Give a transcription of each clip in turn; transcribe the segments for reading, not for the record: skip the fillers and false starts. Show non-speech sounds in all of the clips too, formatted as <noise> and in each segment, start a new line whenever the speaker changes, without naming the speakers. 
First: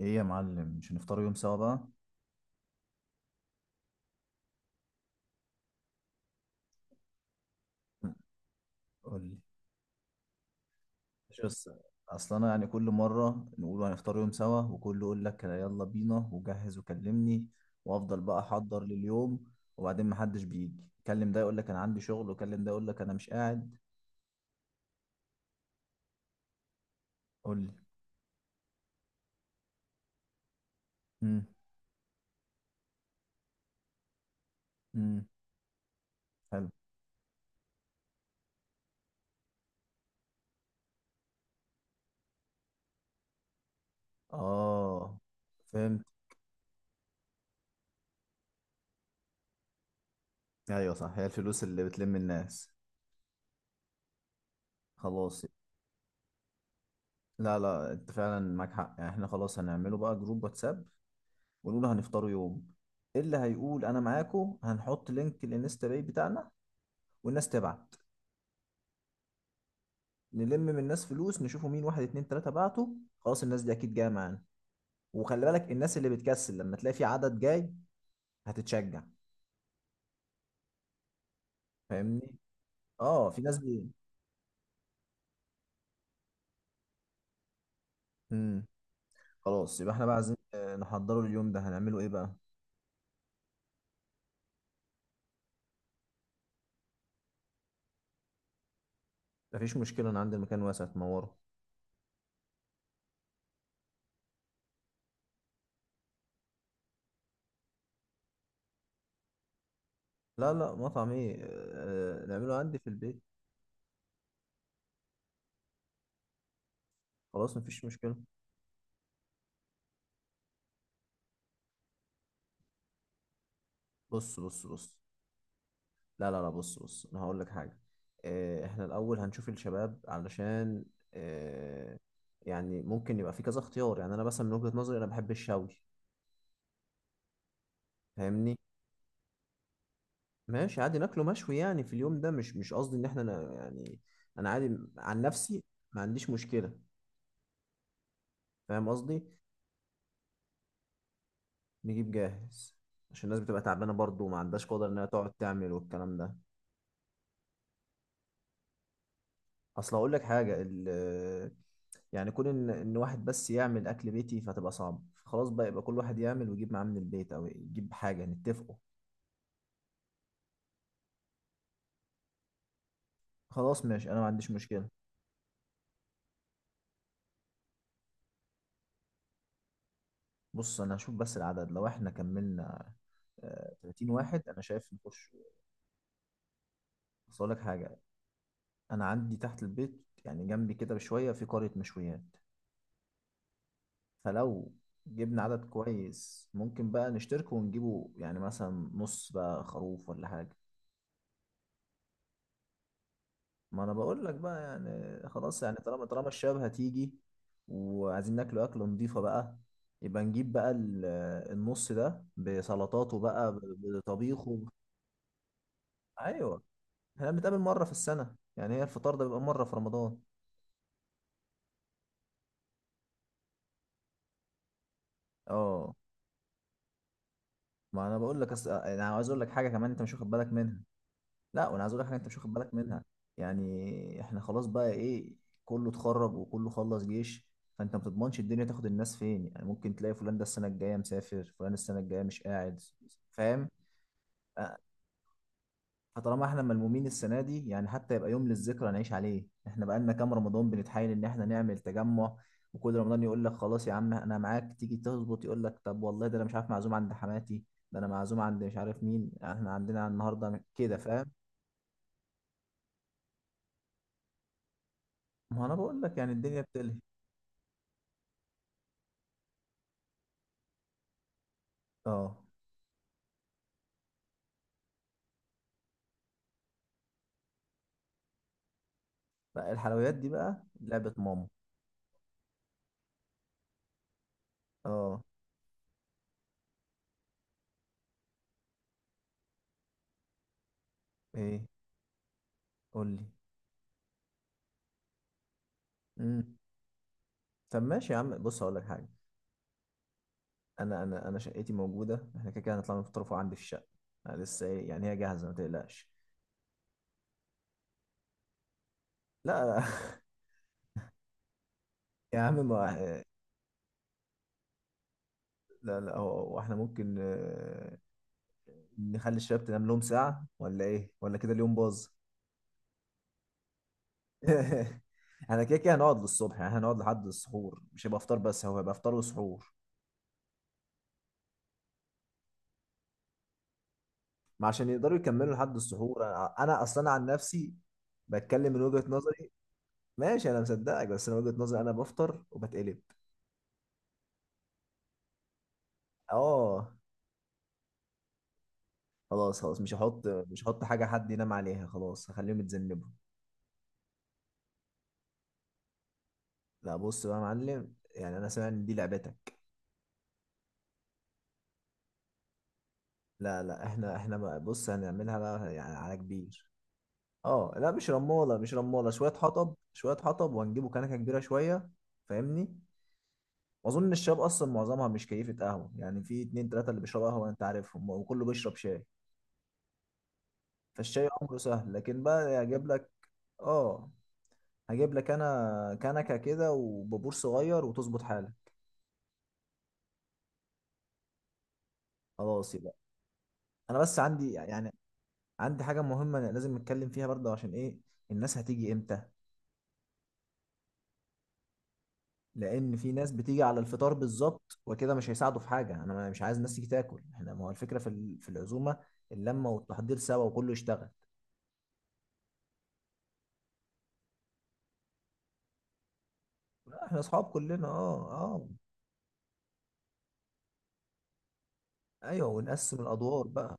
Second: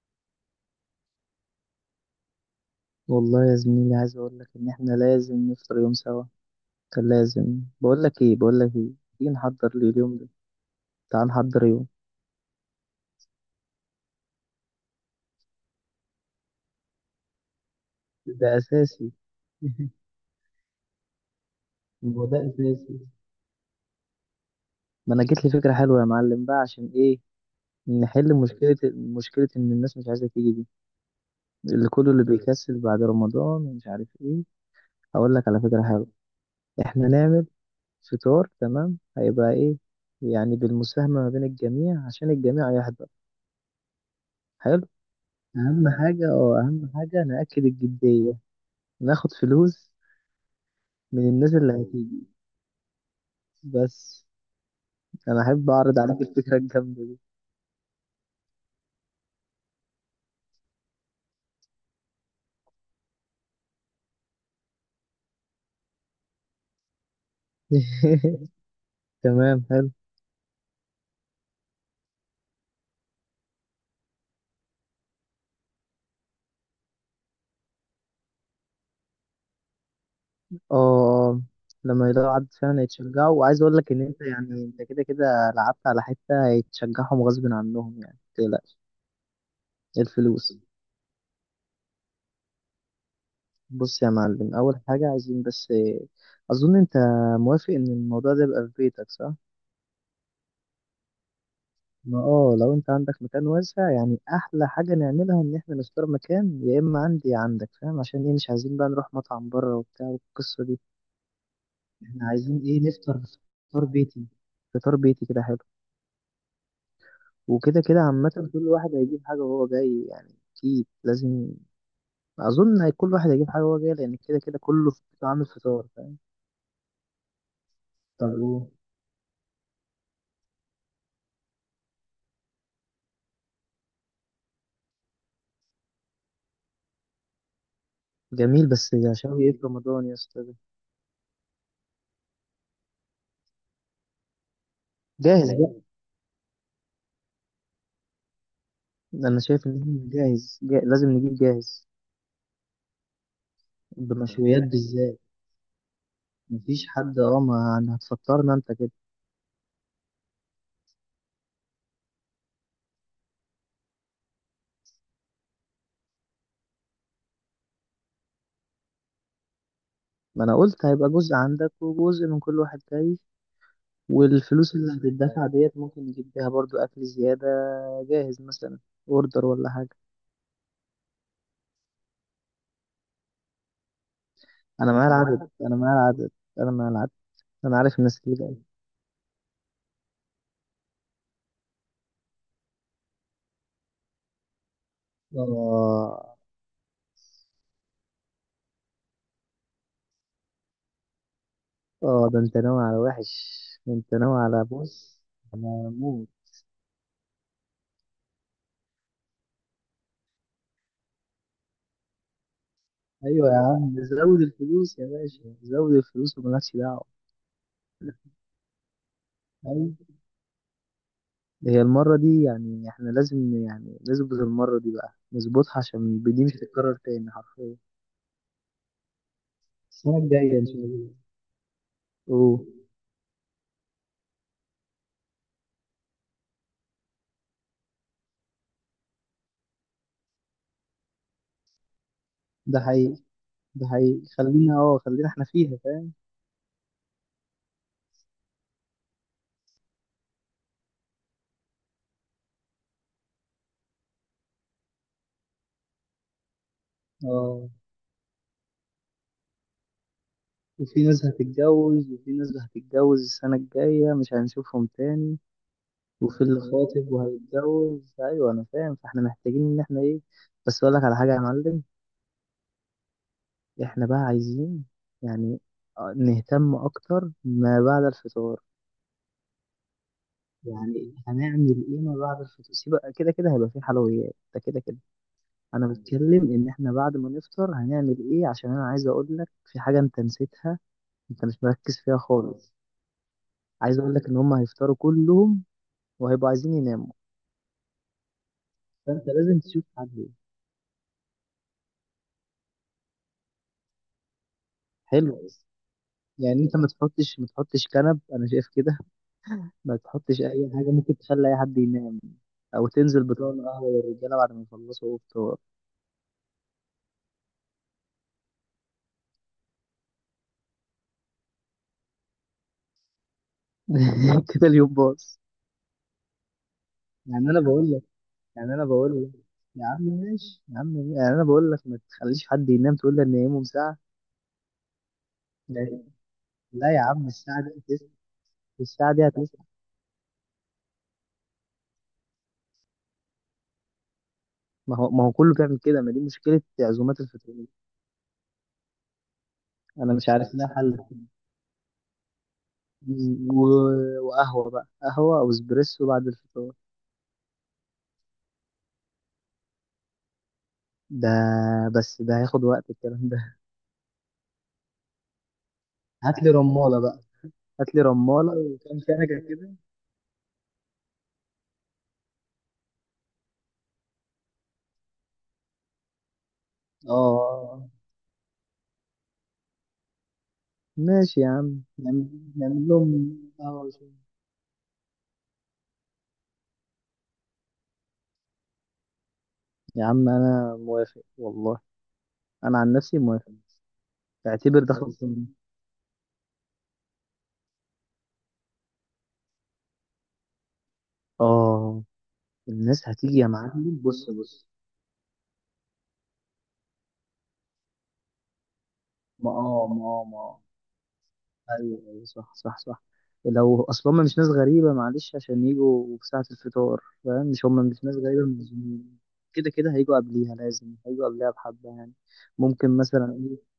ايه يا معلم، مش هنفطر يوم سوا بقى؟
والله يا زميلي، عايز اقول لك ان احنا لازم نفطر يوم سوا. كان لازم بقول لك ايه.
قول
تيجي
لي.
نحضر لي اليوم ده؟ تعال
شو يلا
نحضر
الس-
يوم.
اصل انا يعني كل مره نقول هنفطر يوم سوا، وكله يقول لك يلا بينا وجهز وكلمني، وافضل بقى
ده
احضر
اساسي.
لليوم،
<laughs>
وبعدين محدش بيجي. كلم ده يقول لك انا عندي
هو
شغل،
ده
وكلم ده يقول
اساسي.
لك انا مش قاعد.
ما انا جت لي فكره حلوه يا معلم، بقى عشان ايه؟
قول لي.
نحل مشكله ان الناس مش عايزه تيجي دي،
امم.
اللي كله اللي بيكسل بعد رمضان ومش عارف ايه.
امم.
اقول لك على فكره حلوه.
حلو.
احنا نعمل فطار تمام، هيبقى ايه؟ يعني بالمساهمه ما بين الجميع، عشان الجميع يحضر.
اه.
اهم
فهمت.
حاجة، نأكد الجدية. ناخد فلوس
ايوه صح، هي
من الناس
الفلوس
اللي
اللي بتلم
هتيجي،
الناس.
بس. انا
خلاص.
احب اعرض عليك الفكرة الجامدة دي.
لا لا، انت فعلا معاك حق، يعني احنا خلاص هنعمله بقى جروب واتساب ونقول هنفطروا يوم. إيه اللي هيقول انا معاكو؟ هنحط لينك الانستا باي بتاعنا والناس تبعت.
<laughs> تمام، حلو.
نلم من الناس فلوس، نشوفوا مين واحد اتنين تلاتة بعتوا، خلاص الناس دي اكيد جاية معانا. وخلي بالك، الناس اللي بتكسل لما تلاقي في عدد جاي هتتشجع.
اه، آه. لما
فاهمني.
يلاقوا عدد فعلا
اه
يتشجعوا،
في ناس
وعايز اقول
بي...
لك ان انت، يعني انت كده كده لعبت على حتة يتشجعهم غصب عنهم، يعني
مم.
متقلقش.
خلاص يبقى احنا بقى عايزين
الفلوس.
نحضره اليوم ده، هنعمله ايه بقى؟
بص يا معلم، اول حاجة عايزين بس اظن انت موافق ان الموضوع ده يبقى في بيتك، صح؟
مفيش مشكلة، انا عندي المكان واسع تنوره.
ما لو انت عندك مكان واسع، يعني احلى حاجة نعملها ان احنا نختار مكان، يا اما عندي يا عندك، فاهم؟ عشان ايه؟ مش عايزين بقى نروح مطعم بره وبتاع
لا
والقصة
لا،
دي.
مطعم ايه؟
احنا
نعمله
عايزين
عندي في
ايه؟ نفطر.
البيت.
فطار بيتي. فطار بيتي كده حلو.
خلاص
وكده
مفيش
كده
مشكلة.
عامة، كل واحد هيجيب حاجة وهو جاي، يعني اكيد لازم. اظن كل واحد هيجيب حاجة وهو جاي، لان كده
بص
كده
بص
كله
بص.
عامل فطار، فاهم؟
لا لا لا، بص بص، انا هقول لك حاجه.
طب ايه؟
احنا الاول هنشوف الشباب، علشان آه، يعني ممكن يبقى في كذا اختيار، يعني انا مثلا من وجهه نظري انا بحب الشوي. فاهمني.
جميل، بس عشان ايه في رمضان يا اسطى ده؟
ماشي عادي ناكله مشوي يعني في اليوم ده، مش قصدي ان احنا يعني انا عادي عن
جاهز
نفسي.
بقى.
ما عنديش مشكله. فاهم قصدي.
انا شايف ان احنا جاهز، لازم نجيب جاهز،
نجيب جاهز. عشان الناس بتبقى تعبانه برضه وما
بمشويات
عندهاش قدره انها
بالذات.
تقعد تعمل والكلام ده.
مفيش حد ما يعني هتفكرنا انت كده.
اصل اقول لك حاجه، يعني كون ان واحد بس يعمل اكل بيتي فتبقى صعب. خلاص بقى، يبقى كل واحد يعمل ويجيب معاه من البيت، او يجيب حاجه نتفقوا.
ما انا قلت هيبقى جزء عندك وجزء من كل واحد جاي.
خلاص ماشي، انا ما عنديش
والفلوس
مشكله.
اللي هتدفع ديت ممكن نجيب بيها برضو اكل زيادة، جاهز مثلا، اوردر ولا حاجة.
بص انا هشوف بس العدد. لو احنا كملنا 30 واحد انا شايف
انا معايا
نخش.
العدد، انا معايا العدد، انا معايا العدد.
بس اقول لك
انا
حاجه،
عارف الناس اللي جاية.
انا عندي تحت البيت يعني جنبي كده بشويه في قريه مشويات. فلو جبنا عدد
اه
كويس ممكن بقى نشترك ونجيبه، يعني مثلا نص بقى خروف ولا حاجه.
اه، ده انت ناوي على وحش.
ما انا
ده انت
بقول لك
ناوي
بقى،
على،
يعني
بص
خلاص، يعني
انا
طالما
موت.
الشباب هتيجي وعايزين ناكل اكله نضيفه بقى، يبقى نجيب بقى النص ده بسلطاته
ايوه
بقى
يا عم، زود
بطبيخه.
الفلوس يا باشا، زود الفلوس
ايوه.
ومالكش دعوة.
احنا بنتقابل مره في السنه، يعني هي الفطار ده بيبقى مره في
أيوة.
رمضان.
هي المرة دي يعني احنا لازم يعني نظبط المرة دي، بقى نظبطها
اه.
عشان دي مش هتتكرر تاني حرفيا.
ما انا بقول لك انا عاوز اقول لك حاجه كمان انت مش
السنة
واخد بالك
الجاية إن شاء
منها.
الله.
لا وانا عايز اقول لك حاجه انت مش واخد
أوه.
بالك منها. يعني احنا خلاص بقى ايه، كله اتخرج وكله خلص جيش. فانت ما بتضمنش الدنيا تاخد الناس فين، يعني ممكن تلاقي فلان ده السنه الجايه مسافر، فلان السنه الجايه مش قاعد.
ده حقيقي.
فاهم.
ده حقيقي،
آه،
خلينا احنا فيها، فاهم.
فطالما احنا ملمومين السنه دي يعني، حتى يبقى يوم للذكرى نعيش عليه. احنا بقى لنا كام رمضان بنتحايل ان احنا نعمل تجمع، وكل رمضان يقول لك خلاص يا عم انا معاك، تيجي تظبط يقول لك طب والله ده انا مش عارف معزوم عند حماتي،
اه.
ده انا معزوم عند مش عارف مين، احنا عندنا النهارده كده.
وفي ناس
فاهم.
هتتجوز، وفي ناس هتتجوز السنة الجاية مش هنشوفهم تاني.
ما انا بقول لك يعني
وفي اللي
الدنيا بتلهي.
خاطب وهيتجوز. أيوة، أنا فاهم، فاحنا محتاجين إن احنا إيه. بس أقول لك على حاجة يا معلم.
اه.
احنا بقى عايزين، يعني، نهتم أكتر ما بعد الفطار.
لا الحلويات دي بقى لعبة
يعني
ماما.
هنعمل ايه ما بعد الفطور؟ سيب، كده كده هيبقى في حلويات، ده كده كده.
اه.
انا بتكلم ان احنا بعد ما نفطر هنعمل ايه، عشان انا عايز اقول لك في حاجه انت نسيتها، انت مش
ايه؟
مركز فيها خالص.
قول لي.
عايز اقول لك ان هم هيفطروا كلهم، وهيبقوا
امم.
عايزين يناموا.
طب ماشي يا عم، بص هقول لك حاجة.
فانت لازم تشوف حل.
انا شقتي موجودة، احنا كده كده هنطلع نفطروا عندي في الشقة. أنا لسه ايه يعني، هي جاهزة
حلو.
ما تقلقش.
يعني انت ما تحطش، ما تحطش كنب، انا شايف كده.
لا.
ما تحطش اي حاجه ممكن تخلي اي حد ينام.
<laughs> يا عم
او
ما.
تنزل بطون قهوه للرجاله بعد ما يخلصوا فطار.
لا لا، هو هو احنا ممكن نخلي الشباب تنام لهم ساعة، ولا ايه، ولا كده اليوم باظ.
<laughs> كده اليوم
<laughs>
باظ.
احنا كده كده هنقعد للصبح، يعني هنقعد لحد
يعني انا
السحور،
بقول
مش هيبقى فطار بس،
يعني
هو
انا
هيبقى فطار
بقول لك،
وسحور.
يا عم ماشي، يا عم ماشي. يعني انا بقول لك ما تخليش حد ينام، تقول لي ان ينامهم ساعه.
ما عشان يقدروا يكملوا لحد
لا
السحور. انا
لا يا
اصلا عن
عم، الساعه دي
نفسي
هتسمع،
بتكلم من وجهة
الساعه دي
نظري.
هتسمع.
ماشي انا مصدقك، بس انا وجهة نظري انا بفطر وبتقلب.
ما هو كله بيعمل كده، ما دي مشكله
اه.
عزومات الفطور.
خلاص خلاص، مش
انا
هحط
مش عارف
مش
لها
هحط
حل.
حاجة حد ينام عليها، خلاص هخليهم يتذنبوا.
و... وقهوه بقى، قهوه او اسبريسو بعد الفطور.
لا بص بقى يا معلم، يعني انا سامع ان دي لعبتك.
ده، بس ده هياخد وقت الكلام ده.
لا لا، احنا بقى بص هنعملها بقى يعني على
هات لي
كبير.
رماله بقى.
اه لا،
هات لي
مش
رماله
رمالة مش
وكام
رمالة شوية
كنكه كده.
حطب، شوية حطب، وهنجيبوا كنكة كبيرة شوية. فاهمني. واظن الشباب اصلا معظمها مش كيفة قهوة، يعني في اتنين تلاتة اللي بيشربوا قهوة انت
اه
عارفهم، وكله بيشرب شاي. فالشاي
ماشي يا
امره
عم،
سهل، لكن بقى هجيب
نعمل
لك.
لهم قهوه.
اه. هجيب لك انا كنكة كده وبابور صغير، وتظبط حالك.
يا عم انا موافق والله.
خلاص
انا عن
يبقى.
نفسي موافق.
انا بس عندي
اعتبر
يعني
ده بس خلصان.
عندي حاجة مهمة أنا لازم نتكلم فيها برضه، عشان ايه؟ الناس هتيجي امتى؟
اه.
لان
الناس
في ناس
هتيجي يا
بتيجي على
معلم،
الفطار
بص بص.
بالظبط وكده مش هيساعدوا في حاجة. انا مش عايز الناس تيجي تاكل، احنا ما هو الفكرة في في العزومة، اللمة والتحضير
ما
سوا
آه.
وكله يشتغل.
ايوه ايوه، صح صح صح. لو اصل هم مش ناس غريبه، معلش عشان يجوا في ساعه الفطار،
لا، احنا اصحاب
فاهم،
كلنا
مش ناس
اه
غريبه،
اه.
المنظمين كده كده هيجوا قبليها، لازم هيجوا قبليها بحبه يعني.
ايوه،
ممكن
ونقسم
مثلا
الادوار
ايه،
بقى.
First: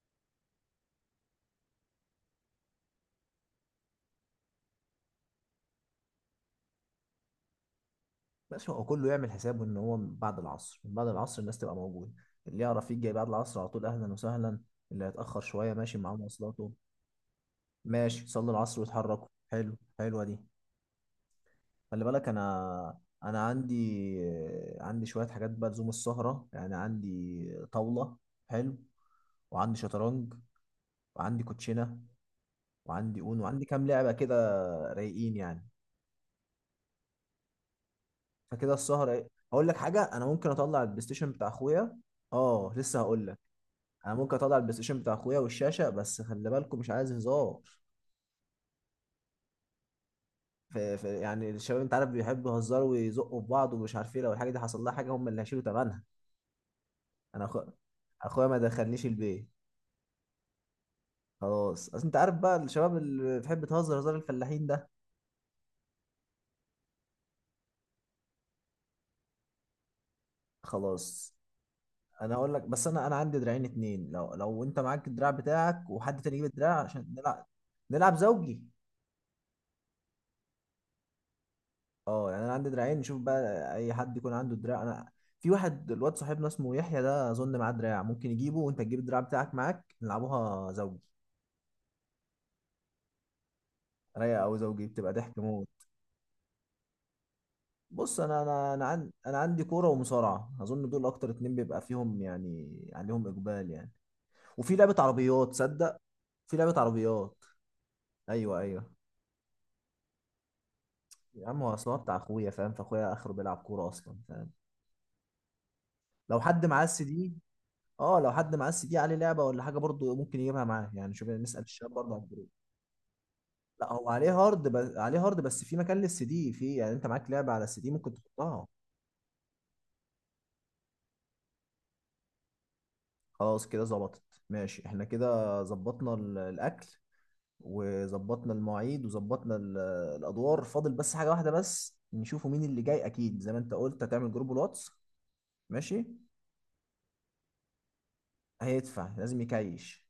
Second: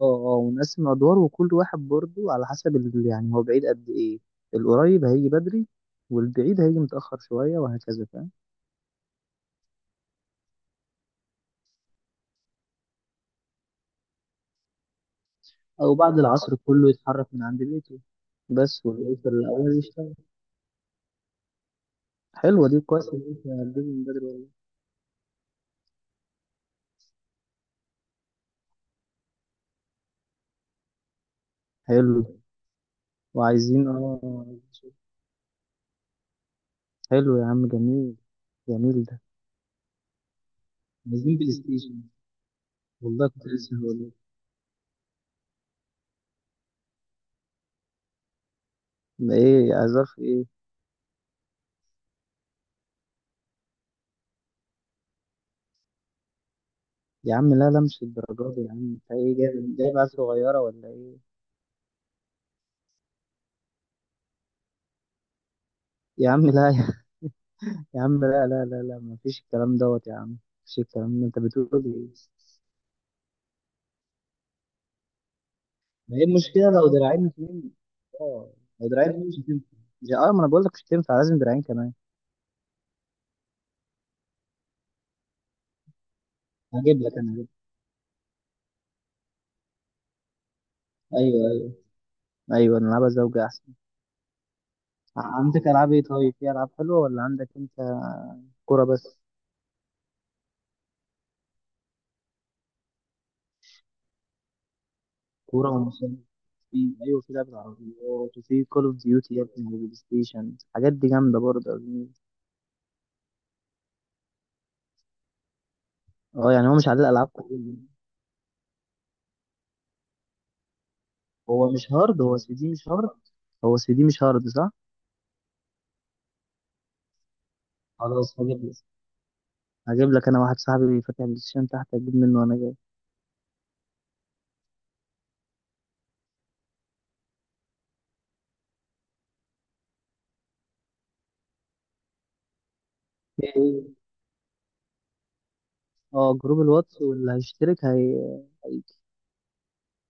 اه اه، ونقسم ادوار وكل واحد برضه على حسب يعني هو بعيد قد ايه، القريب هيجي بدري والبعيد هيجي متاخر شويه، وهكذا فاهم.
ماشي، هو كله يعمل حسابه ان هو من بعد العصر. من بعد العصر الناس تبقى موجوده، اللي يعرف يجي بعد العصر على طول اهلا وسهلا، اللي هيتاخر شويه
او
ماشي معاه
بعد العصر
مواصلاته.
كله يتحرك من عند بيته،
ماشي، صلوا العصر
بس والعيش
واتحركوا. حلو،
الاول يشتغل.
حلوه دي. خلي بالك،
حلوه دي،
انا
كويس ان
انا
انت
عندي،
هتجيب من بدري والله.
عندي شويه حاجات بقى لزوم السهره، يعني عندي طاوله. حلو. وعندي شطرنج، وعندي كوتشينه،
حلو،
وعندي اون، وعندي كام
وعايزين
لعبه كده. رايقين يعني.
حلو يا عم، جميل.
فكده
جميل
السهرة
ده،
ايه. هقول لك حاجة، انا ممكن اطلع البلاي ستيشن
عايزين
بتاع
بلاي
اخويا.
ستيشن.
اه لسه هقول
والله
لك.
كنت لسه هقول لك.
انا ممكن اطلع البلاي ستيشن بتاع اخويا والشاشة، بس خلي بالكم مش عايز هزار.
ده ايه عذاب في ايه؟
يعني الشباب انت عارف بيحبوا يهزروا ويزقوا في بعض ومش عارف ايه، لو الحاجة دي حصل لها حاجة هم اللي هيشيلوا ثمنها.
يا
انا
عم
أخو...
لا لا، مش
اخويا
الدرجات
ما
دي يا عم،
دخلنيش
انت ايه،
البيت.
جايب عيال صغيره ولا ايه؟
خلاص اصل انت عارف بقى الشباب اللي بتحب تهزر هزار الفلاحين ده.
يا عم لا يا يا عم، لا لا لا لا، ما فيش الكلام دوت يا عم، ما فيش الكلام ده،
خلاص،
انت بتقول ايه؟
انا هقول لك بس، انا عندي دراعين اتنين. لو انت معاك الدراع بتاعك
ما
وحد
هي
تاني يجيب
المشكلة
الدراع
لو
عشان
دراعين
نلعب،
اتنين؟
نلعب
اه،
زوجي.
لو دراعين اتنين مش هتنفع. ما انا بقول لك مش هتنفع، لازم دراعين كمان.
اه، يعني انا عندي دراعين، نشوف بقى اي حد يكون عنده دراع. انا في واحد الواد صاحبنا اسمه يحيى
هجيب لك،
ده،
انا هجيب.
اظن معاه دراع، ممكن يجيبه، وانت تجيب الدراع بتاعك معاك نلعبوها زوجي.
ايوه، ايوه، ايوه، نلعبها زوجة احسن.
رايقه، او زوجي بتبقى ضحك
عندك
موت.
العاب ايه؟ طيب في العاب حلوة ولا عندك انت؟
بص، انا انا
كورة
انا عندي،
بس.
انا عندي كوره ومصارعه، اظن دول اكتر اتنين بيبقى فيهم يعني عليهم اقبال يعني. وفي لعبه عربيات،
كورة
تصدق
ومسابقات.
في لعبه
في، ايوه في
عربيات.
لعبة عربيات.
ايوه
وفي كول
ايوه.
اوف ديوتي يا ابني، وبلاي ستيشن، الحاجات دي جامدة
يا عم
برضه
هو
يا
اصلا
زميلي.
بتاع اخويا فاهم، فاخويا اخره بيلعب كوره اصلا فاهم. لو
اه،
حد
يعني هو
معاه
مش على
السي
الالعاب
دي.
كلها.
اه، لو حد معاه السي دي عليه لعبه ولا حاجه برضه ممكن يجيبها معاه، يعني شوف يعني نسال
هو
الشباب
مش
برضه
هارد.
عن
هو
الجروب.
سي دي مش هارد. هو
لا
سي دي
هو
مش
عليه
هارد،
هارد،
صح؟
عليه هارد، بس في مكان للسي دي، في يعني انت معاك لعبه على السي دي ممكن
خلاص، هجيب
تحطها.
لك. هجيب لك انا، واحد صاحبي فاتح بلاي ستيشن تحت، اجيب منه وانا
خلاص كده ظبطت. ماشي، احنا كده ظبطنا الاكل، وظبطنا المواعيد، وظبطنا الادوار. فاضل بس حاجه واحده بس، نشوفوا مين اللي جاي، اكيد زي ما انت
جاي.
قلت هتعمل جروب الواتس. ماشي.
اه، جروب الواتس، واللي هيشترك هيجي.
هيدفع لازم يكايش.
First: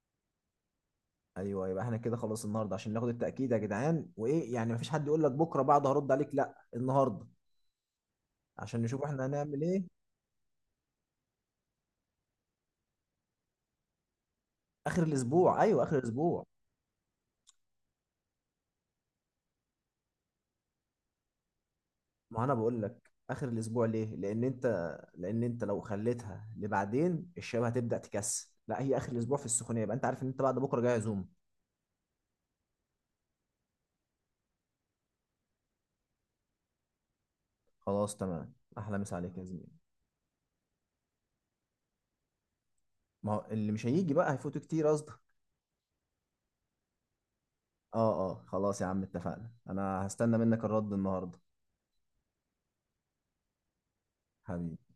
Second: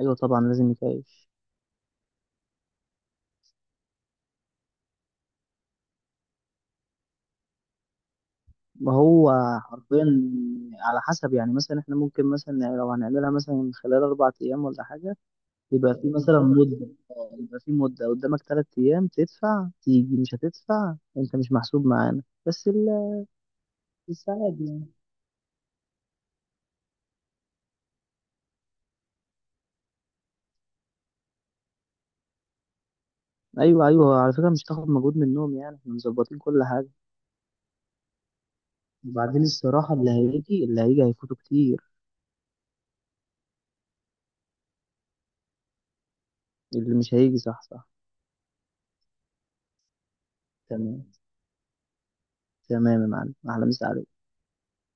ايوه طبعا، لازم يتعيش.
ايوه، يبقى احنا كده خلاص النهارده، عشان ناخد التاكيد يا جدعان، وايه يعني مفيش حد يقول لك بكره بعد هرد عليك، لا النهارده عشان
ما
نشوف احنا
هو
هنعمل ايه.
حرفيا، على حسب، يعني مثلا احنا ممكن مثلا لو هنعملها مثلا خلال 4 ايام ولا
اخر
حاجه.
الاسبوع، ايوه
يبقى
اخر
في مثلا
الاسبوع.
مده يبقى في مده قدامك 3 ايام، تدفع تيجي، مش هتدفع انت مش محسوب معانا،
ما انا
بس
بقول لك اخر الاسبوع ليه، لان
الساعات
انت
يعني.
لان انت لو خليتها لبعدين الشباب هتبدا تكسل. لا هي اخر الاسبوع في السخونيه، يبقى انت عارف ان انت بعد بكره جاي عزومه.
ايوه ايوه، على فكره مش هتاخد مجهود منهم، يعني احنا مظبطين كل حاجه.
خلاص تمام، احلى مسا عليك
وبعدين
يا زميلي.
الصراحه، اللي هيجي اللي هيجي هيفوتوا كتير.
ما هو اللي مش هيجي بقى هيفوتوا كتير قصدك.
اللي مش هيجي، صح صح.
اه اه خلاص يا عم اتفقنا، انا هستنى منك الرد
تمام،
النهارده.
تمام يا معلم، احلى مسا عليك.
حبيبي.